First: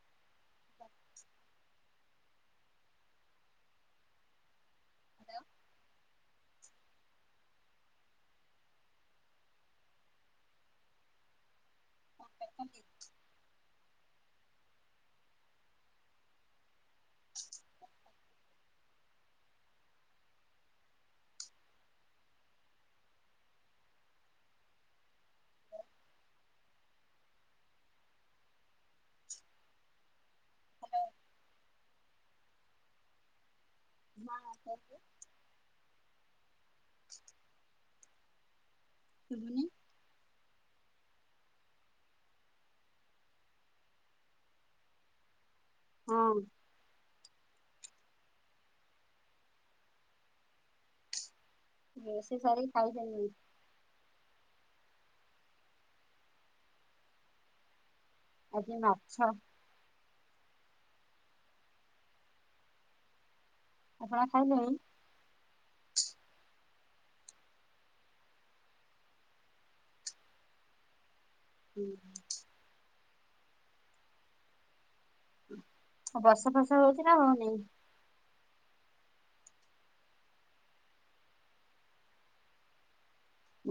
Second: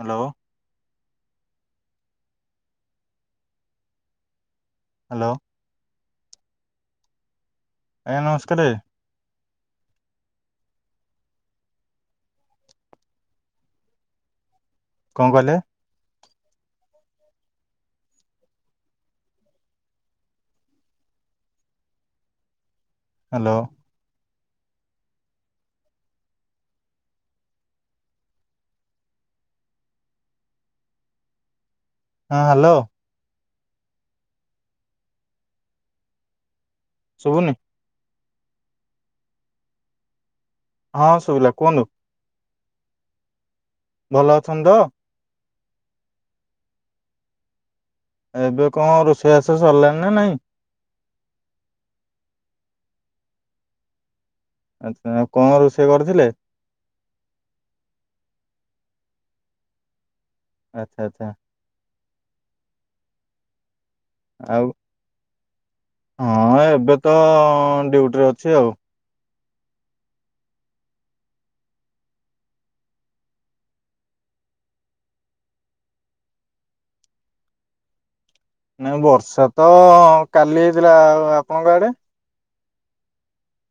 Hello. [inaudible] Hello. ଆଜ୍ଞା ନମସ୍କାର। [unintelligible] କଁ କଇଲେ? [inaudible] ହାଲୋ। ହାଲୋ। ହଁ ହାଲୋ। [unintelligible] ଶୁବୁନି? ଶୁବୁନି? ହଁ ଶୁବିଲା କୁହନ୍ତୁ? ଭଲ ଅଛନ୍ତି ତ? ହଁ। ଏବେ କଣ ରୋଷେଇବାସ ସରିଲାଣି ନା ନାଇଁ? ରୋଷେଇ ସାରକି ଖାଇସାରିଲେଣି। ଆଚ୍ଛା କଣ ରୋଷେଇ କରିଥିଲେ? ଆଜି ମାଛ ଆଚ୍ଛା ଆଚ୍ଛା। ଆପଣ ଆଉ ଖାଇଲେଣି? ହଁ ଏବେ ତ ଡ୍ୟୁଟିରେ ଅଛି ଆଉ ହୁଁ। ବର୍ଷା ଫର୍ଷା ହଉଛି ନା ହଉନି। ନାଇଁ ବର୍ଷା ତ କାଲି ହେଇଥିଲା ଆପଣଙ୍କ ଆଡେ?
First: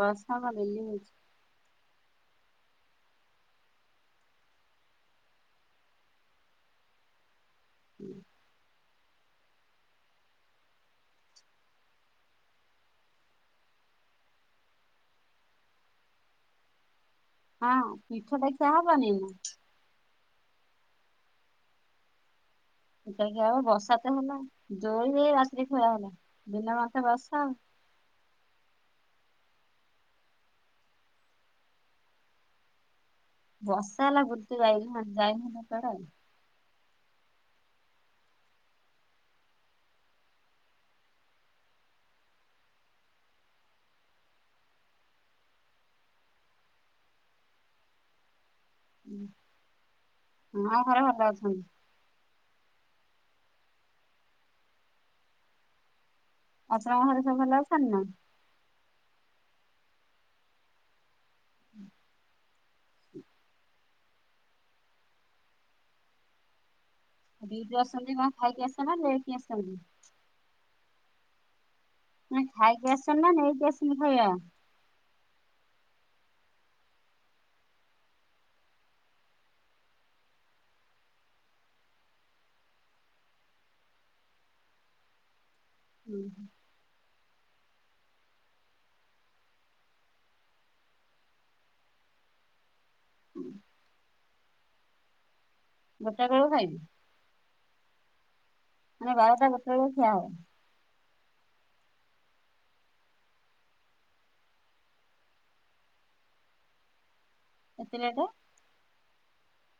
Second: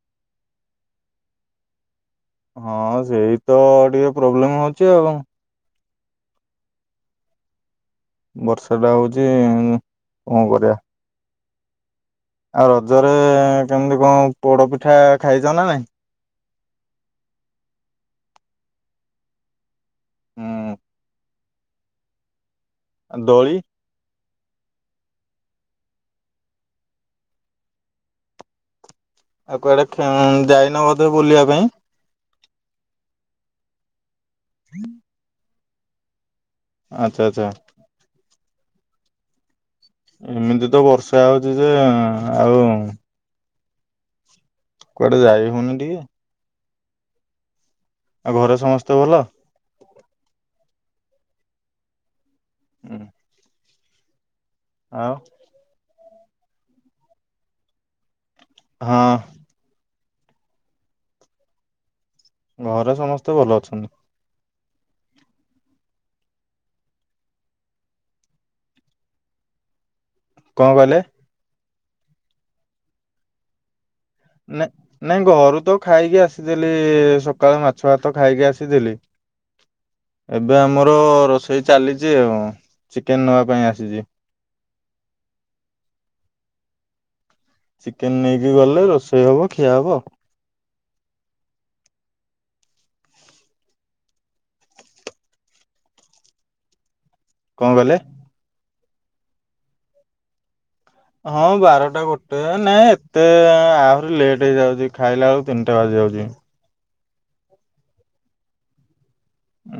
ବର୍ଷାଟା ଡେଲି ହେଉଛି। ହଁ ସେଇ ତ ଟିକେ ପ୍ରୋବ୍ଲେମ ହଉଛି ଆଉ ହୁଁ। ବର୍ଷାଟା ହଉଛି କଣ କରିବା? ଆଉ ରଜରେ କେମତି କଣ ପୋଡ ପିଠା ଖାଇଛ ନା ନାଇଁ? ହଁ ମିିଠ ପାଇଁ ଚା ହବାନି ନା। ହୁଁ। ଟାକ ଦୋଳି ଆଉ ବର୍ଷା ତ ହେଲା ଦୋରି ଦେଇ ରାତିରେ ଖୁଆ ହେଲା ଦିନ ମତେ ବର୍ଷା ଆଉ ଆଉ କୁଆଡ଼େ ଯାଇନ ବୋଧେ ବୁଲିବା ପାଇଁ? ବସା ହେଲା [inaudible] ଆଚ୍ଛା ଆଚ୍ଛା। ଏମିତି ତ ବର୍ଷା ହଉଛି ଯେ ଆଉ କୁଆଡେ ଯାଇ ହଉନି ଟିକେ? ଆଉ ଘରେ ସମସ୍ତେ ଭଲ? ହଁ ଘରେ ଭଲ ଅଛନ୍ତି। ହୁଁ। ଆଉ ଆଉ ତମ ଘରେ ସବୁ ଭଲ ଅଛନ୍ତି ନା? ହଁ। ହୁଁ [inaudible] ଘରେ ସମସ୍ତେ ଭଲ ଅଛନ୍ତି। ଦିଇଠୁ ଆସନ୍ତି କଣ ଖାଇକି ଆସ ନା ନେଇେକି ଆସନ୍ତି? କଣ କହିଲେ? ନାଇ ଖାଇକି ଆସିଛନା ନା ନେଇକି ଆସନ୍ତି ଖାଇବା? ନା ନାଇଁ ଘରୁ ତ ଖାଇକି ଆସିଥିଲି ସକାଳୁ ମାଛ ଭାତ ଖାଇକି ଆସିଥିଲି। [inaudible] ଏବେ ଆମର ରୋଷେଇ ଚାଲିଛି ଆଉ ଚିକେନ ନବା ପାଇଁ ଆସିଛି। ହୁଁ। ଚିକେନ ନେଇକି ଗଲେ ରୋଷେଇ ହବ ଖିଆ ହବ? ହୁଁ। ଗୋଟାଇ ବେଳକୁ ଖାଇବି। କଣ କଇଲେ? ମାନେ ବାରଟା ଗୋଟେ ବେଳକୁ ଖିଆ ହବ। ହଁ ବାରଟା ଗୋଟେ ନାଇଁ ଏତେ ଆହୁରି ଲେଟ୍ ହେଇଯାଉଛି ଖାଇଲା ବେଳକୁ ତିନିଟା ବାଜି ଯାଉଛି। ଏତେ ଲେଟ?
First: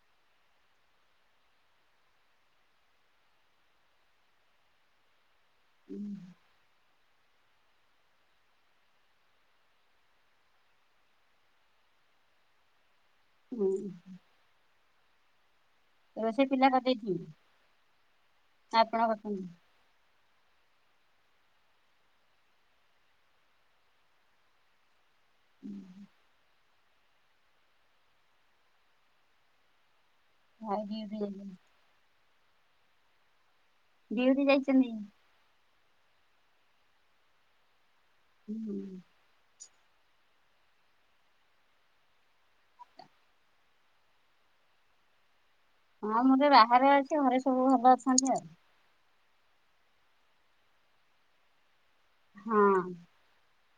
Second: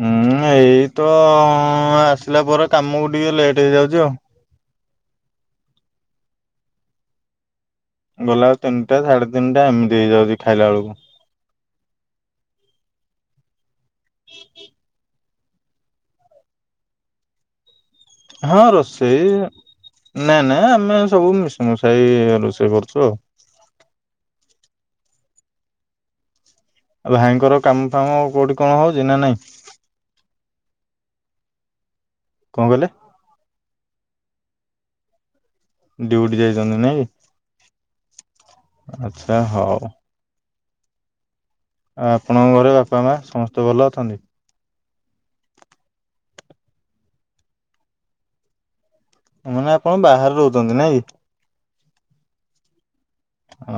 ଉୁଁ ଏଇ ତ ଆସିଲା ପରେ କାମକୁ ଟିକେ ଲେଟ୍ ହେଇଯାଉଛି ଆଉ। ଉଁ ହୁଁ। ଗଲାବେଳୁ ତିନିଟା ସାଢେ ତିନିଟା ଏମିତି ହେଇଯାଉଛି ଖାଇଲା ବେଳକୁ। ହୁଁ। ରୋଷେଇ ପିଲା କରିଦେଇଛି? ହଁ ରୋଷେଇ ନାଇ ନାଇଁ ଆମେ ସବୁ ମିସିମିଶାଇ ରୋଷେଇ କରୁଛୁ ଆଉ। ଉଁ ହୁଁଁ। ଆଉ ଭାଇଙ୍କର କାମ ଫାମ କୋଉଁଠି କଣ ହେଉଛି ନା ନାହିଁ? ଭାଇ ଡ୍ୟୁଟି ଗଲେଣି। କଣ କହିଲେ? ଡ୍ୟୁଟି ଯାଇଛନ୍ତି। ଡ୍ୟୁଟି ଯାଇଛନ୍ତି ନାଇଁ? ହୁଁ। ଛା ହଉ। ଆଉ ଆପଣଙ୍କ ଘରେ ବାପା ମା ସମସ୍ତେ ଭଲ ଅଛନ୍ତି? ହଁ ମୁଁ ଟିକେ ବାହାରେ ଅଛି ଘରେ ସବୁ ଭଲ ଅଛନ୍ତି ଆଉ। ତମେମାନେ ଆପଣ ବାହାରେ ରହୁଛନ୍ତି ନାଇଁ? ହଁ। ହଁ।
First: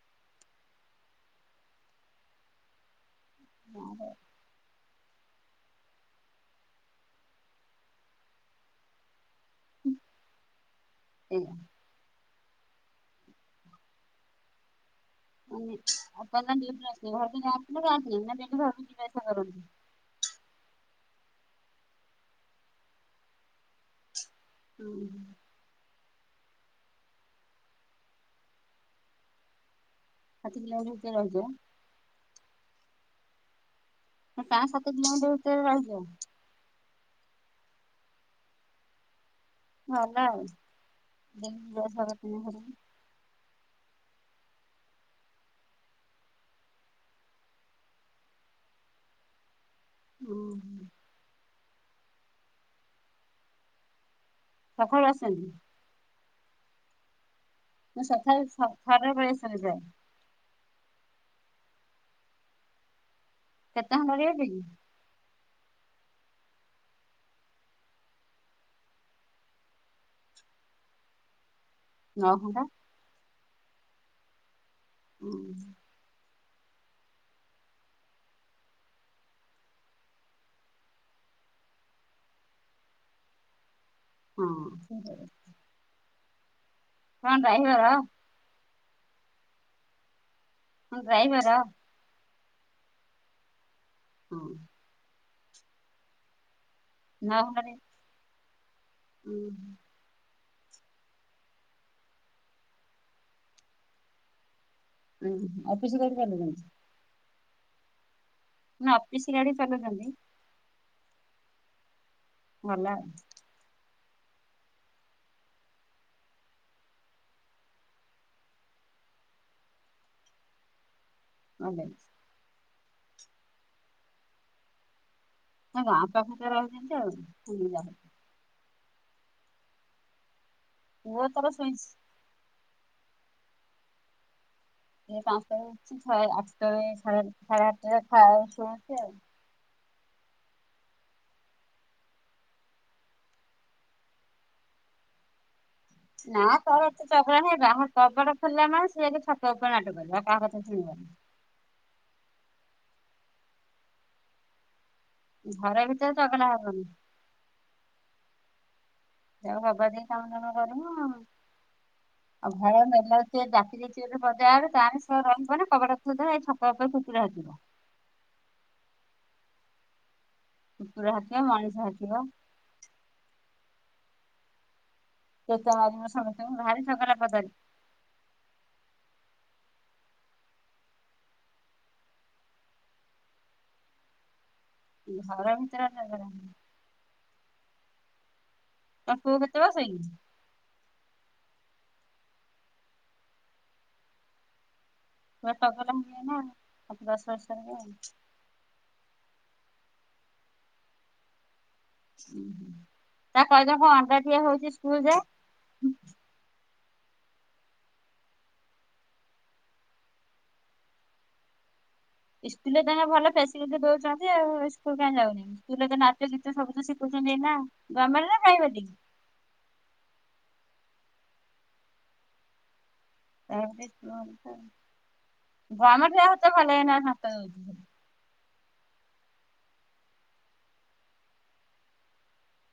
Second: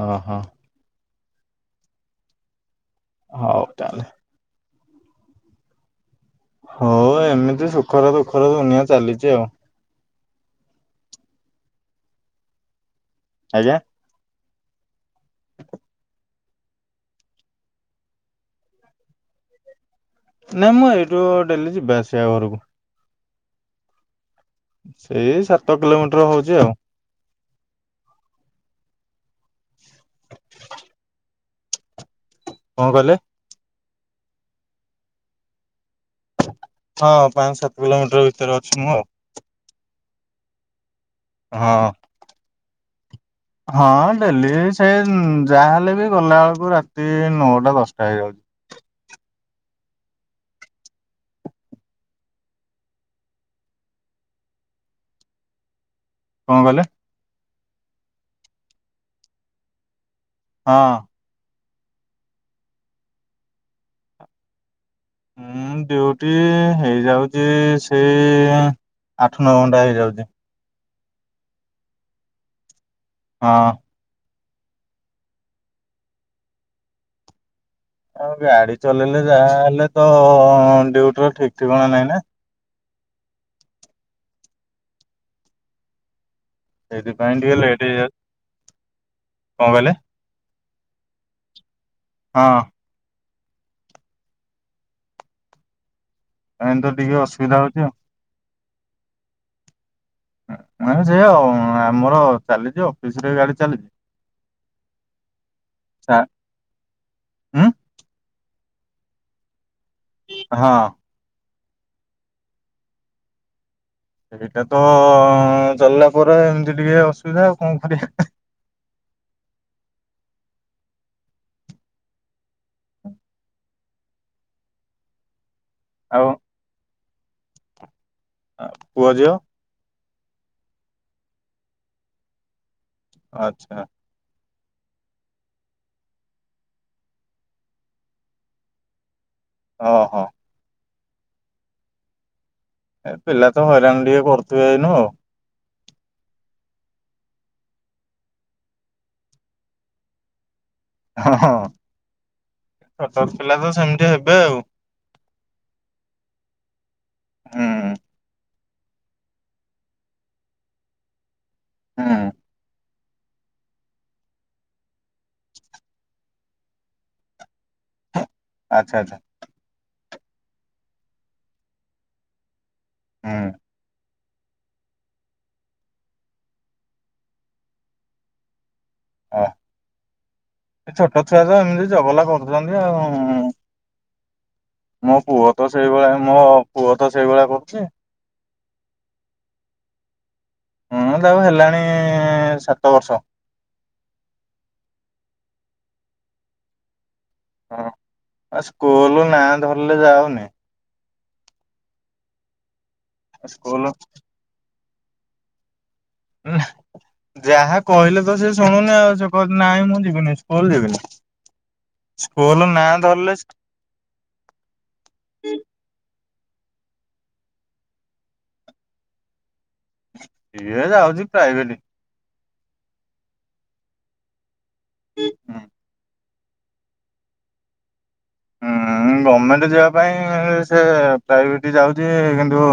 ଅହ। ହଉ ମ ତାହେଲେ। ହଁ ହଉ ଏମିତି ସୁଖର ଦୁଃଖର ଦୁନିଆ ଚାଲିଛି ଆଉ। ଏଇଆ। ଆଜ୍ଞା? ଅନିପ୍ସା ପରନାନ ଡ୍ୟୁଟି ରୁ ଆସିଲେ ଘରକୁ ଯାଆନ୍ତି ନା ଯାଆନ୍ତିନି ନା ଏମନ୍ତି ଘରକୁ ଯିବା ଆସିବା କରନ୍ତି? ନାଇଁ ମୁଁ ଏଇଠୁ ଡେଲି ଯିବା ଆସିବା ଘରକୁ। ହୁଁ। ସେ ସାତ କିଲୋମିଟର ହଉଛି ଆଉ। ସାତ କିଲୋ ମିଟର ଭିତରେ ରହିଛ ଆଁ? କଣ କହିଲେ? ପାଆଁ ସାତ କିଲୋମିଟର ଭିତରେ ରହିଛ? ହଁ ପାଞ୍ଚ ସାତ କିଲୋମିଟର ଭିତରେ ଅଛି ମୁଁ ଆଉ। ଭଲ ଆଉ ଯେମତି ହଁ ବୟସ [unintelligible] ହଁ ଡେଲି ସେ ଯାହାହେଲେ ବି ଗଲା ବେଳକୁ ରାତି ନଅଟା ଦଶଟା ହେଇଯାଉଛି। ଓ ହେ ସକାଳୁ ଆସେ ନି। କଣ କହିଲେ? ମୁଁ ସକାଳେ ସ ଖରାବେଳେ ଥରେ ଯାଏ। ହଁ। କେତେ ଖଣ୍ଡରେ ହେବେ କି। ଉଁ ଡ୍ୟୁଟି ହେଇଯାଉଛି ସେ ଆଠ ନଅ ଘଣ୍ଟା ହେଇଯାଉଛି। ନଅ ଘଣ୍ଟା ହଁ। ହୁଁ। ଆଉ ଗାଡ଼ି ଚଲେଇଲେ ଯାହା ହେଲେ ତ ଡ୍ୟୁଟିର ଠିକ୍ ଠିକଣା ନହିଁ ନା। ହୁଁ। ସେଥିପାଇଁ ଟିକେ ଡ୍ରାଇଭର ଲେଟ୍ ହେଇଯାଉଛି। କଣ କହିଲେ। ହଁ ଡ୍ରାଇଭର। ହଁ। ହଁ। ଗ୍ରାଇଁଡର। ନଅ ଘଣ୍ଟାରେ ହୁଁ। ସେ ଆଉ ଆମର ଚାଲିଛି ଅଫିସିରେ ଗାଡ଼ି ଚାଲିଛି। ଏଁ ଅଫିସ ସା ଗଲେଣି ଗାଡ଼ି ନେଇ କିନି। ଉଁ। ନା ଅଫିସ ଗାଡ଼ି ଚଲଉଛନ୍ତି। ହଁ। ମଲା। ହେଇଟା ତ ଚାଲିଲା ପରେ ଏମିତି ଟିକେ ଅସୁବିଧା ଆଉ କଣ କରିବା। ହଁ ବେ ହଁ ଗାଁ ଆଉ। ପାଖରେ ରହିଛନ୍ତି ଆଉ ସ୍କୁଲୁକୁ ଯାଉଚନ୍ତି। ପୁଅ ଝିଅ। ପୁଅ ତାର ଶୋଇଛି। ଆଚ୍ଛା। ପାଞ୍ଚଟାରେ ଉଠୁଛି ସେ ଆଠଟାରେ ସାଢ଼େ ଆଠଟାରେ ଖାଉଛି ଶୋଇଛି ଆଉ। ହଁ ହଁ। ଏ ପିଲା ତ ହଇରାଣ ଟିକେ କରୁଥିବେ ଏଇନୁ ଆଉ। ନା ତଳ ଏତେ ଚଗଲା ନାହି ଯାହା କବାଟ ଖୋଲିଲା ମାନେ ସେ ଛାତ ଉପରେ ନାଟ କରିବ ଆଉ କାହା କଥା ଶୁଣିବନି। ହଁ ହଁ ଛୋଟର ପିଲା ତ ସେମିତି ହେବେ ଆଉ। ଘର ଭିତରେ ଚଗଲା ହେବନି। ହୁଁ। ଯଉ ହବା ଦ କାମ ଦାମ କରିବୁଉଁ ହୁଁ ଆଉ ଭୟ ନେଲା। ସିଏ ଡାକି ଦେଇଚି ଯେ [unintelligible] ଆଚ୍ଛା ଆଚ୍ଛା। କୁକୁର ହାକିବ ମଣିଷ ହାକିବ। ହୁଁ। ସେ ଚାରି ବର୍ଷ ଭିତରେ ଭାରି ଚଗଲା କବାରି। ଆ ଏ ଛୋଟ ଛୁଆ ତ ଏମିତି ଜଗଲା କରୁଛନ୍ତି ଆଉ। ମୋ ପୁଅ ଘର ତ ଭିତରେ ସେଇଭଳିଆ ଝଗଡା ମୋ ପୁଅ ତ ସେଇଭଳିଆ କରୁଛି। ତମ ପୁଅ କୁ କେତେ ବର୍ଷ ହେଇଛି। ହଁ ତାକୁ ହେଲାଣି ସାତ ବର୍ଷ। ପୁରା ତଗଲା ହେଇକି ନା ଦଶ ବର୍ଷରେ ଆଉ [unintelligible] ଆ ସ୍କୁଲୁ ନାଁ ଧରିଲେ ଯାଉନି। ତା କହିବେ ସ୍କୁଲ କଣ ଅଣ୍ତା ଦିଆ ହୋଇଛି ସ୍କୁଲ ଯା। ଅଁ ହେ। ଯାହା କହିଲେ ତ ସେ ଶୁଣୁନି ଆଉ ସେ କ ନାଇଁ ମୁଁ ଯିବିନି ସ୍କୁଲ ଯିବିନି। ସ୍କୁଲ ସ୍କୁଲରେ ନାଁ ତାଙ୍କେ ଭଲ ଧରିଲେ ସିଏ ଫ୍ୟାସିଲିଟି ଦଉଛ ଆଉ ସ୍କୁଲ କାଁ ଯାଉନି ସ୍କୁଲରେ ତ ନାଚ ଗୀତ ସବୁ ତ ଶିଖୁଛନ୍ତି ନା ଗମରେ ନା ପ୍ରାଇ ଭେଟି? ଇଏ ଯା ହଉଛି ପ୍ରାଇଭେଟ। ହୁଁ। ଘମ ସେ ହାତ ଭଲ ନାତ ହଁ ଗଭର୍ଣ୍ଣମେଣ୍ଟ ଯିବା ପାଇଁ ସେ ପ୍ରାଇଭେଟ ଯାଉଛି କିନ୍ତୁ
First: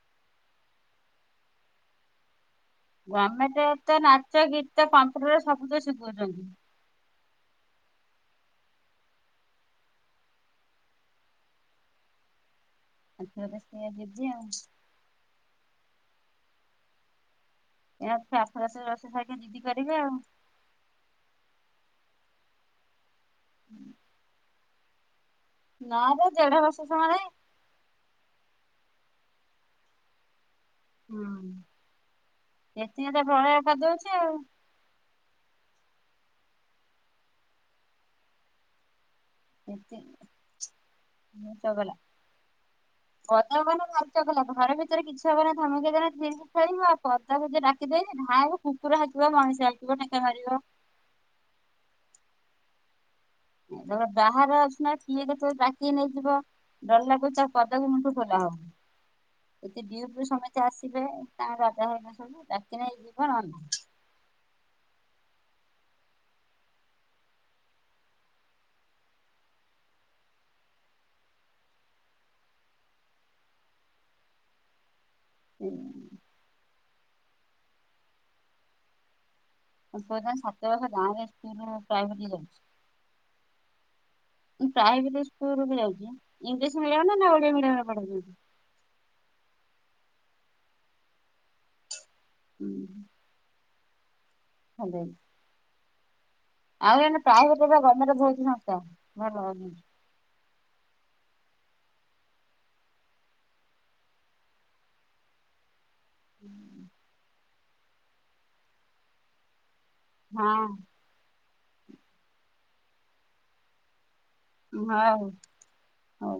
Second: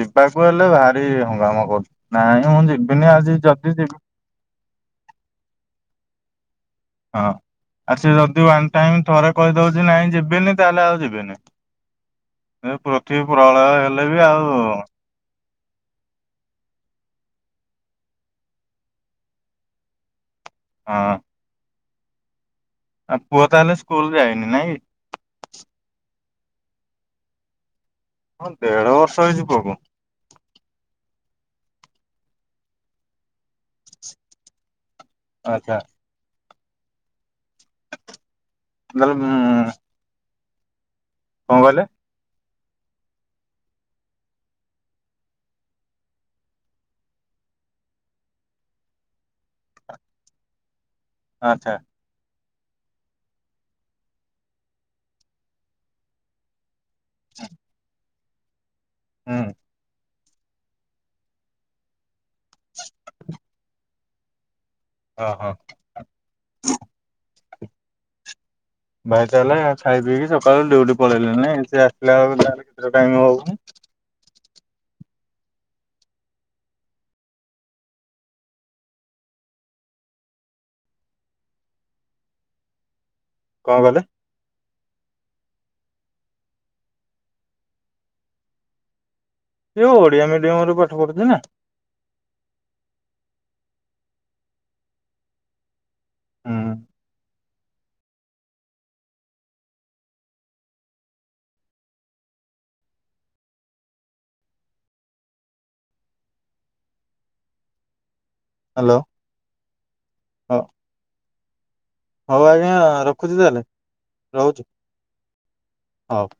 ଯିବାକୁ ହେଲେ ଭାରି ହଙ୍ଗାମା କରୁଛି ନାଇଁ ମୁଁ ଯିବି ଆଜି ଗମେଣ୍ଟେ ଯଦି ତ ନାଚ ଗୀତ କମ୍ପୁଟରେ ସବୁ ତ ଶିଖଉଛନ୍ତି। ହଁ ଆଉ ସେ ଯଦି ୱାନ୍ ଟାଇମ ଥରେ କହିଦଉଛି ନାଇଁ ଯିବେନି ତାହେଲେ ଆଉ ଯିବେନି। ଏ ପୃଥିବୀ ପ୍ରଳୟ ସେଇଆ ହେଲେ ବି ଯିବି ଆଉ ଏ ଆସ ରାସ ରୋଷେଇ ଖାଇ ଯିଦି କରିବେ ଆଉ ହଁ। ଆଉ ପୁଅ ତାହେଲେ ସ୍କୁଲ ଯାଇନି ନାଇଁ? ନା ବା ଦେଢ ବର୍ଷ ସମୟ ନହିଁ। ହଁ ଦେଢ ବର୍ଷ ହେଇଛିି ପୁଅକୁ। ହୁଁ, ସେଥି ତ ପଳୟ କରି ଦଉଛି ଆଉ ଆଚ୍ଛା। ତାଲେ ଉଁ ଏତି କଣ କହିଲେ ଚଗଲା କଦ ହବଚ କ ଘର ଭିତରେ କିଛି ହବନ ଧମକ [inaudible] ତା ଡାିଦେ ଘା କୁକୁର ହାଥିବ ମଣିଷ ହଉଥିବ ଟେକା ମାରିବ। ଆଚ୍ଛା। ଏ ତ ବାହରେ ଅଛି ନା କିଏ କେତେବେଳେ ଦାକି ନେଇଯିବ। ଡର ଲାଗୁଛି ଆଉ କଦ ବି ମୁଠୁ ଖୋଲା ହଉନି। ହଁ। ଯତି ଡିଉଟିରୁ ସମସ୍ତେ ଆସିବେ ତାଙ୍କ ରାଜା ହେଇବା ସବୁ ରାତିରେ ହେଇ ଯିବ ରଧ ଓ ହଁ। ଭାଇ ତାହେଲେ ଖାଇ ପିଇକି ସକାଳୁ ଡୁଟି ପଳେଇଲେଣି, ସେ ଆସିଲାହେଲେ କେତେ ଟାଇମ ହବନ ହୁଁ ମୁଁ ପ ସାତ ବଷ ଗାଁରେ ସ୍କୁଲୁ ପ୍ରାଇଭେଟ ଯାଉଛି। କଣ କଲେ ମୁଁ ପ୍ରାଇଭେଟ ସ୍କୁଲ ଯାଉଛି, ଇଂଲିଶ ମିଡିମ ନା ଓଡିଆ ମିଡିମ ରେ ପଢ଼ଉଛନ୍ତି। ସେଏଉ ଓଡିଆ ମିଡିୟମ ରେ ପାଠ ପଢୁଛି ନା। ହୁଁ। [unintelligible] ହୁଁ ଆଉ ଏଇନା ପ୍ରାଇଭେଟ ଗମେଟ ବହୁଛି ସଂସ୍ଥା ଭଲ ହଉ ହୁଁ। ହ୍ୟାଲୋ, ହଉ ହଁ। ହଉ ଆଜ୍ଞା, ରଖୁଛି ତାହେଲେ। ରହୁଛି ରୁହ ଆଉ ହଉ।